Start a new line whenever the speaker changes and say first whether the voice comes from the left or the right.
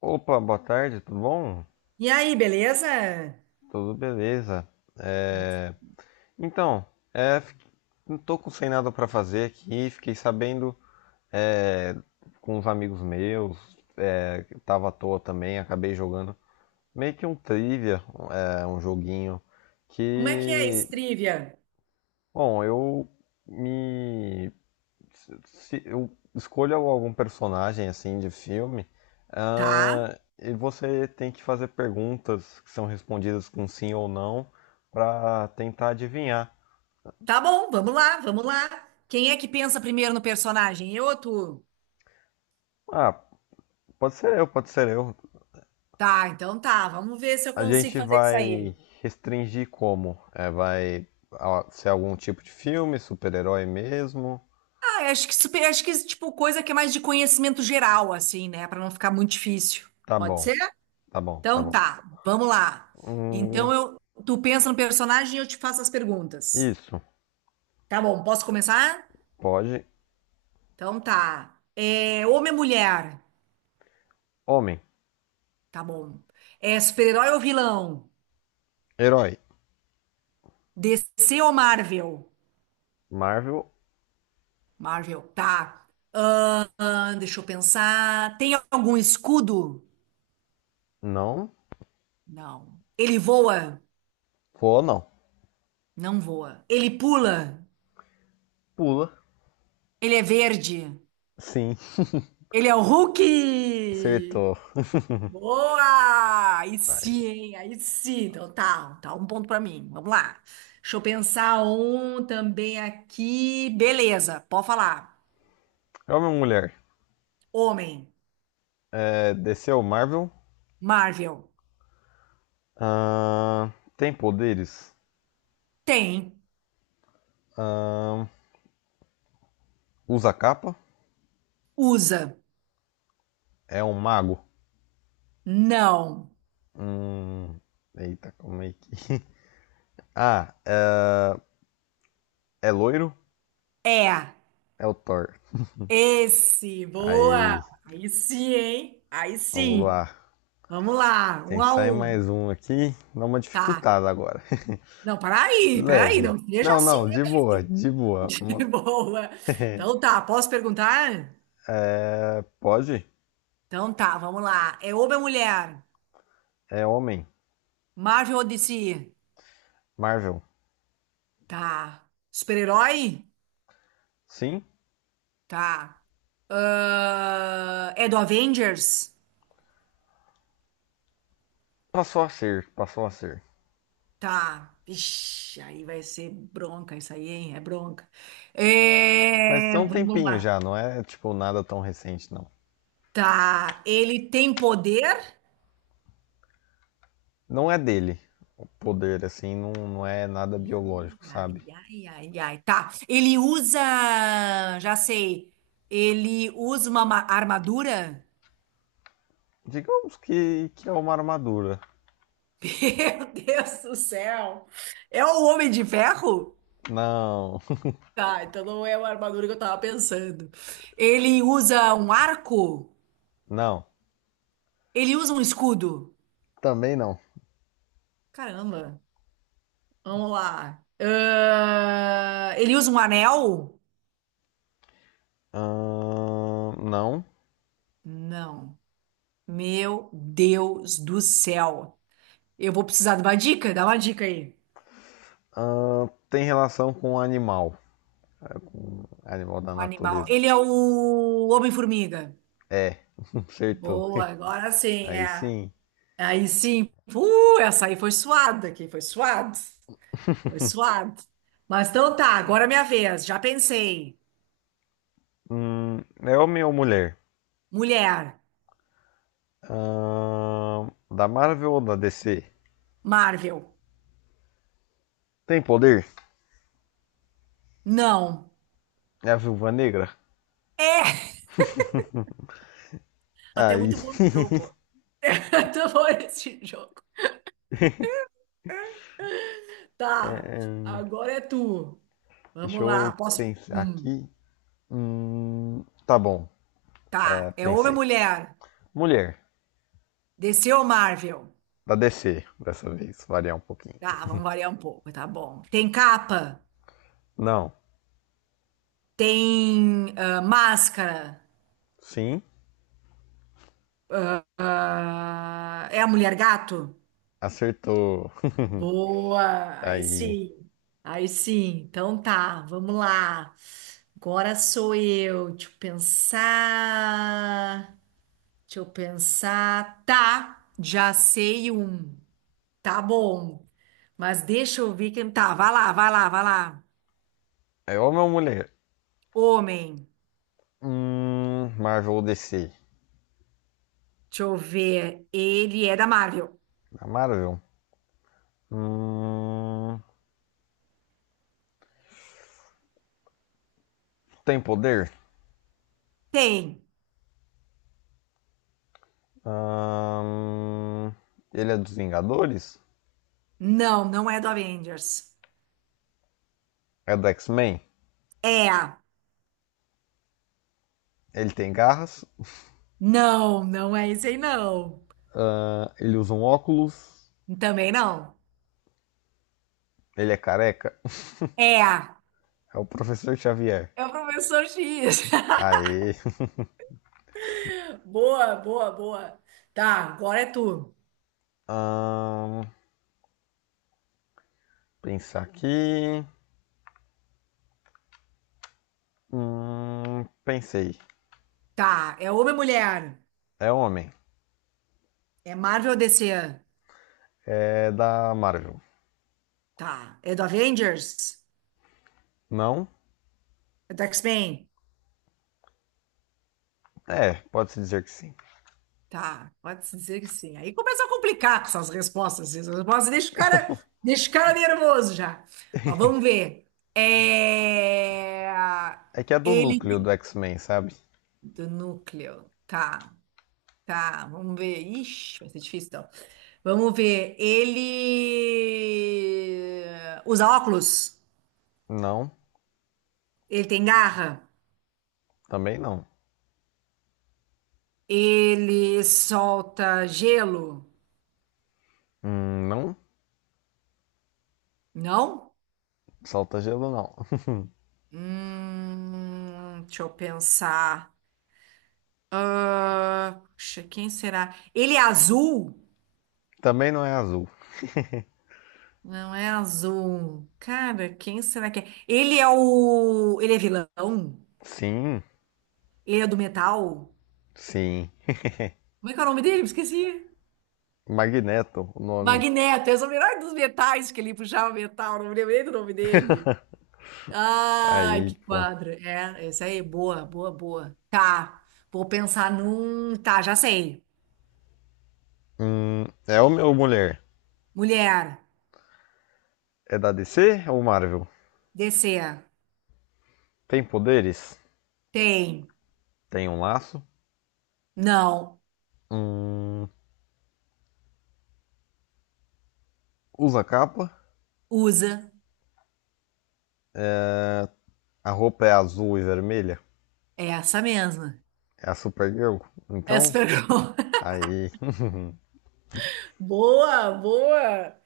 left: Opa, boa tarde, tudo bom?
right: E aí, beleza?
left: Tudo beleza. É, Então, é, fi- não tô com sem nada pra fazer aqui, fiquei sabendo, é, com uns amigos meus, que tava à toa também, acabei jogando meio que um trivia, um joguinho
right: Como é que é
left: que,
right: esse trivia?
left: bom, eu me se eu escolho algum personagem assim de filme,
right: Tá,
left: e você tem que fazer perguntas que são respondidas com sim ou não para tentar adivinhar.
right: tá bom, vamos lá, vamos lá. Quem é que pensa primeiro no personagem? Eu ou tu?
left: Ah, pode ser eu, pode ser eu.
right: Tá, então tá, vamos ver se eu
left: A
right: consigo
left: gente
right: fazer isso
left: vai
right: aí.
left: restringir como? É, vai, ser algum tipo de filme, super-herói mesmo?
right: Ah, eu acho que, acho que, tipo, coisa que é mais de conhecimento geral, assim, né? Pra não ficar muito difícil.
left: Tá
right: Pode
left: bom,
right: ser?
left: tá bom, tá
right: Então
left: bom.
right: tá, vamos lá. Então
left: Hum,
right: eu, tu pensa no personagem e eu te faço as perguntas.
left: isso,
right: Tá bom, posso começar?
left: pode.
right: Então tá. É, homem ou mulher?
left: Homem,
right: Tá bom. É super-herói ou vilão?
left: herói,
right: DC ou Marvel?
left: Marvel,
right: Marvel, tá. Deixa eu pensar. Tem algum escudo?
left: não.
right: Não. Ele voa?
left: Vou não.
right: Não voa. Ele pula?
left: Pula,
right: Ele é verde?
left: sim.
right: Ele é o Hulk?
left: Acertou.
right: Boa! Aí sim,
left: Ai.
right: hein? Aí sim. Então tá, tá um ponto pra mim. Vamos lá. Deixa eu pensar um também aqui. Beleza, pode falar.
left: Homem ou mulher?
right: Homem,
left: É, desceu Marvel.
right: Marvel.
left: Ahn, tem poderes?
right: Tem.
left: Ahn, usa capa?
right: Usa.
left: É um mago?
right: Não.
left: Hum, eita, como é que. Ah, é loiro?
right: É.
left: É o Thor.
right: Esse. Boa.
left: Aí,
right: Aí sim, hein? Aí
left: vamos
right: sim.
left: lá.
right: Vamos lá. Um
left: Tem que
right: a
left: sair
right: um.
left: mais um aqui. Dá uma
right: Tá.
left: dificultada agora.
right: Não, peraí, peraí.
left: Leve.
right: Não seja
left: Não,
right: assim.
left: não, de boa, de boa.
right: Bebê.
left: Uma-
right: Boa. Então tá. Posso perguntar?
left: Pode?
right: Então tá. Vamos lá. É homem ou mulher?
left: É homem.
right: Marvel ou DC?
left: Marvel.
right: Tá. Super-herói?
left: Sim?
right: Tá. Ah, é do Avengers?
left: Passou a ser, passou a ser.
right: Tá. Ixi, aí vai ser bronca isso aí, hein? É bronca.
left: Mas
right: É,
left: tem um
right: vamos
left: tempinho
right: lá.
left: já, não é tipo nada tão recente, não.
right: Tá. Ele tem poder?
left: Não é dele poder, assim, não, não é nada biológico,
right: Ai,
left: sabe?
right: ai, ai, ai. Tá. Ele usa. Já sei. Ele usa uma armadura?
left: Digamos que é uma armadura.
right: Meu Deus do céu! É o Homem de Ferro?
left: Não,
right: Tá, então não é uma armadura que eu tava pensando. Ele usa um arco?
left: não,
right: Ele usa um escudo?
left: também não.
right: Caramba! Vamos lá. Ah, ele usa um anel?
left: Não.
right: Não. Meu Deus do céu. Eu vou precisar de uma dica? Dá uma dica aí.
left: Tem relação com o animal, animal da
right: Um animal.
left: natureza.
right: Ele é o Homem-Formiga.
left: É, acertou.
right: Boa, agora sim,
left: Aí
right: é.
left: sim.
right: Aí sim. Essa aí foi suada aqui, foi suado. Foi suado. Mas então tá, agora é minha vez. Já pensei.
left: Hum, é homem ou mulher?
right: Mulher,
left: Ahn, da Marvel ou da DC?
right: Marvel.
left: Tem poder?
right: Não.
left: É a Viúva Negra?
right: É! Até
left: Aí,
right: muito bom jogo, pô. Muito bom esse jogo. Tá,
left: é,
right: agora é tu.
left: deixa
right: Vamos lá,
left: eu
right: posso.
left: pensar aqui. Tá bom. É,
right: Tá, é homem ou
left: pensei.
right: mulher?
left: Mulher,
right: DC ou Marvel?
left: da DC, dessa vez, variar um pouquinho.
right: Tá, vamos variar um pouco, tá bom. Tem capa?
left: Não,
right: Tem máscara?
left: sim,
right: Ah, é a mulher gato?
left: acertou.
right: Boa, aí
left: Aí,
right: sim, aí sim. Então tá, vamos lá. Agora sou eu. Deixa eu pensar. Deixa eu pensar. Tá, já sei um. Tá bom. Mas deixa eu ver quem tá. Vai lá, vai lá, vai lá.
left: é homem ou mulher?
right: Homem.
left: Marvel ou DC?
right: Deixa eu ver. Ele é da Marvel.
left: Na Marvel? Hum, tem poder?
right: Tem.
left: Hum, ele é dos Vingadores?
right: Não, não é do Avengers.
left: É do X-Men?
right: É.
left: Ele tem garras?
right: Não, não é esse aí, não.
left: Ele usa um óculos?
right: Também não.
left: Ele é careca?
right: É.
left: É o Professor Xavier.
right: É o Professor X.
left: Aê.
right: Boa, boa, boa. Tá, agora é tu.
left: Hum, pensar aqui. Pensei.
right: Tá, é homem ou mulher?
left: É homem.
right: É Marvel ou DC?
left: É da Marvel.
right: Tá. É do Avengers?
left: Não?
right: É do X-Men?
left: É, pode-se dizer que sim.
right: Tá, pode-se dizer que sim. Aí começa a complicar com essas respostas. Essas respostas deixa o cara nervoso já. Ó, vamos ver. É...
left: É que é do
right: Ele
left: núcleo do
right: tem-
left: X-Men, sabe?
right: do núcleo. Tá, tá. Vamos ver. Ixi, vai ser difícil então. Vamos ver. Ele usa óculos?
left: Não,
right: Ele tem garra?
left: também não.
right: Ele solta gelo?
left: Não?
right: Não?
left: Solta gelo não.
right: Deixa eu pensar. Ah, puxa, quem será? Ele é azul?
left: também não é azul.
right: Não é azul. Cara, quem será que é? Ele é o. Ele é vilão?
left: Sim,
right: Ele é do metal?
left: sim.
right: Como é que é o nome dele? Me esqueci.
left: Magneto, o nome.
right: Magneto, essa é o melhor dos metais que ele puxava metal, não me lembrei do nome dele. Ai,
left: Aí,
right: que
left: pô.
right: quadro. É, essa aí, boa, boa, boa. Tá, vou pensar num. Tá, já sei.
left: É homem ou mulher?
right: Mulher,
left: É da DC ou Marvel?
right: descer.
left: Tem poderes?
right: Tem.
left: Tem um laço?
right: Não.
left: Hum, usa capa?
right: Usa.
left: A roupa é azul e vermelha?
right: Essa mesma.
left: É a Supergirl?
right: Essa
left: Então,
right: pegou.
left: aí.
right: Boa, boa.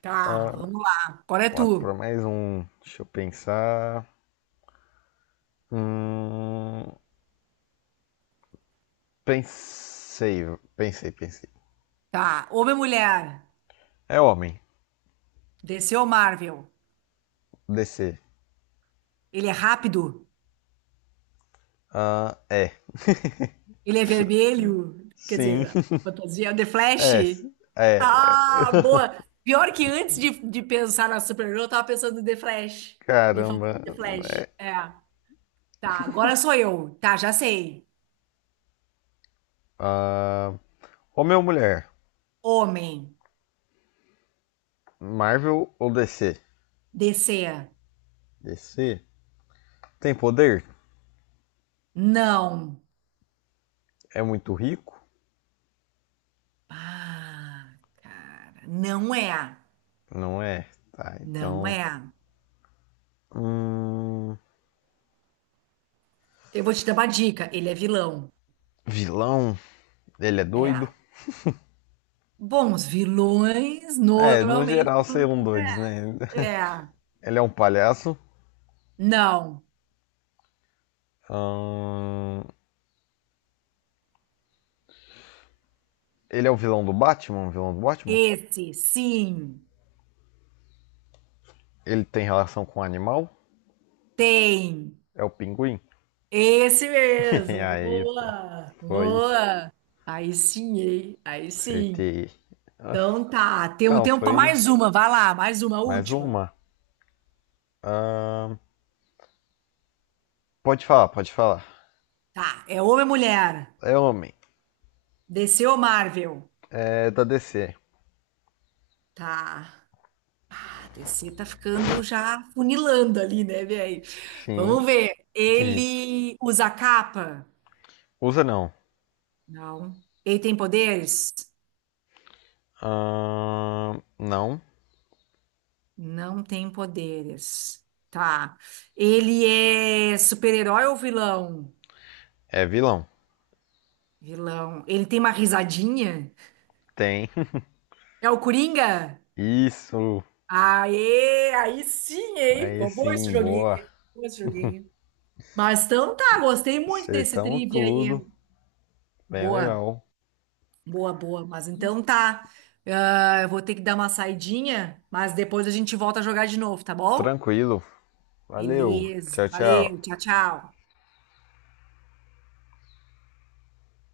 right: Tá, vamos lá. Agora é
left: Lá para
right: tu.
left: mais um. Deixa eu pensar. Hum, pensei, pensei, pensei.
right: Tá. Homem-Mulher.
left: É homem.
right: DC ou Marvel?
left: DC.
right: Ele é rápido?
left: Ah, é.
right: Ele é vermelho? Quer
left: Sim.
right: dizer, fantasia. The Flash?
left: É. É.
right: Ah, boa. Pior que antes de pensar na Supergirl, eu tava pensando no The Flash. De fazer
left: Caramba.
right: The Flash. É. Tá, agora sou eu. Tá, já sei.
left: Ah, homem ou mulher?
right: Homem.
left: Marvel ou DC?
right: DC.
left: DC. Tem poder?
right: Não.
left: É muito rico?
right: Ah, cara. Não é.
left: Não é. Tá,
right: Não
left: então.
right: é.
left: Hum,
right: Eu vou te dar uma dica. Ele é vilão.
left: vilão? Ele é
right: É.
left: doido?
right: Bom, os vilões
left: É, no
right: normalmente.
left: geral, seriam doidos, né?
right: É. É.
left: Ele é um palhaço.
right: Não.
left: Ahn, Ele é o vilão do Batman? O vilão do Batman?
right: Esse, sim.
left: Ele tem relação com o animal?
right: Tem.
left: É o pinguim?
right: Esse mesmo.
left: Aí, pô.
right: Boa.
left: Foi.
right: Boa. Aí sim, hein? Aí sim.
left: Acertei.
right: Então tá. Tem um
left: Então,
right: tempo para
left: foi
right: mais uma. Vai lá, mais uma,
left: mais
right: última.
left: uma. Ahn, pode falar, pode falar.
right: Tá. É homem ou mulher?
left: É homem.
right: Desceu Marvel?
left: É da DC.
right: Tá. A DC tá ficando já funilando ali, né, velho?
left: Sim.
right: Vamos ver. Ele usa capa?
left: Usa não.
right: Não. Ele tem poderes?
left: Não.
right: Não tem poderes. Tá. Ele é super-herói ou vilão?
left: É vilão.
right: Vilão. Ele tem uma risadinha?
left: Tem.
right: É o Coringa?
left: Isso.
right: Aê, aí sim, hein?
left: Aí
right: Ficou bom esse
left: sim,
right: joguinho.
left: boa.
right: Ficou bom esse joguinho. Mas então tá, gostei muito desse
left: Acertamos
right: trivia
left: tudo.
right: aí.
left: Bem
right: Boa.
left: legal.
right: Boa, boa. Mas então tá. Ah, eu vou ter que dar uma saidinha, mas depois a gente volta a jogar de novo, tá bom?
left: Tranquilo. Valeu. Tchau,
right: Beleza.
left: tchau.
right: Valeu. Tchau, tchau.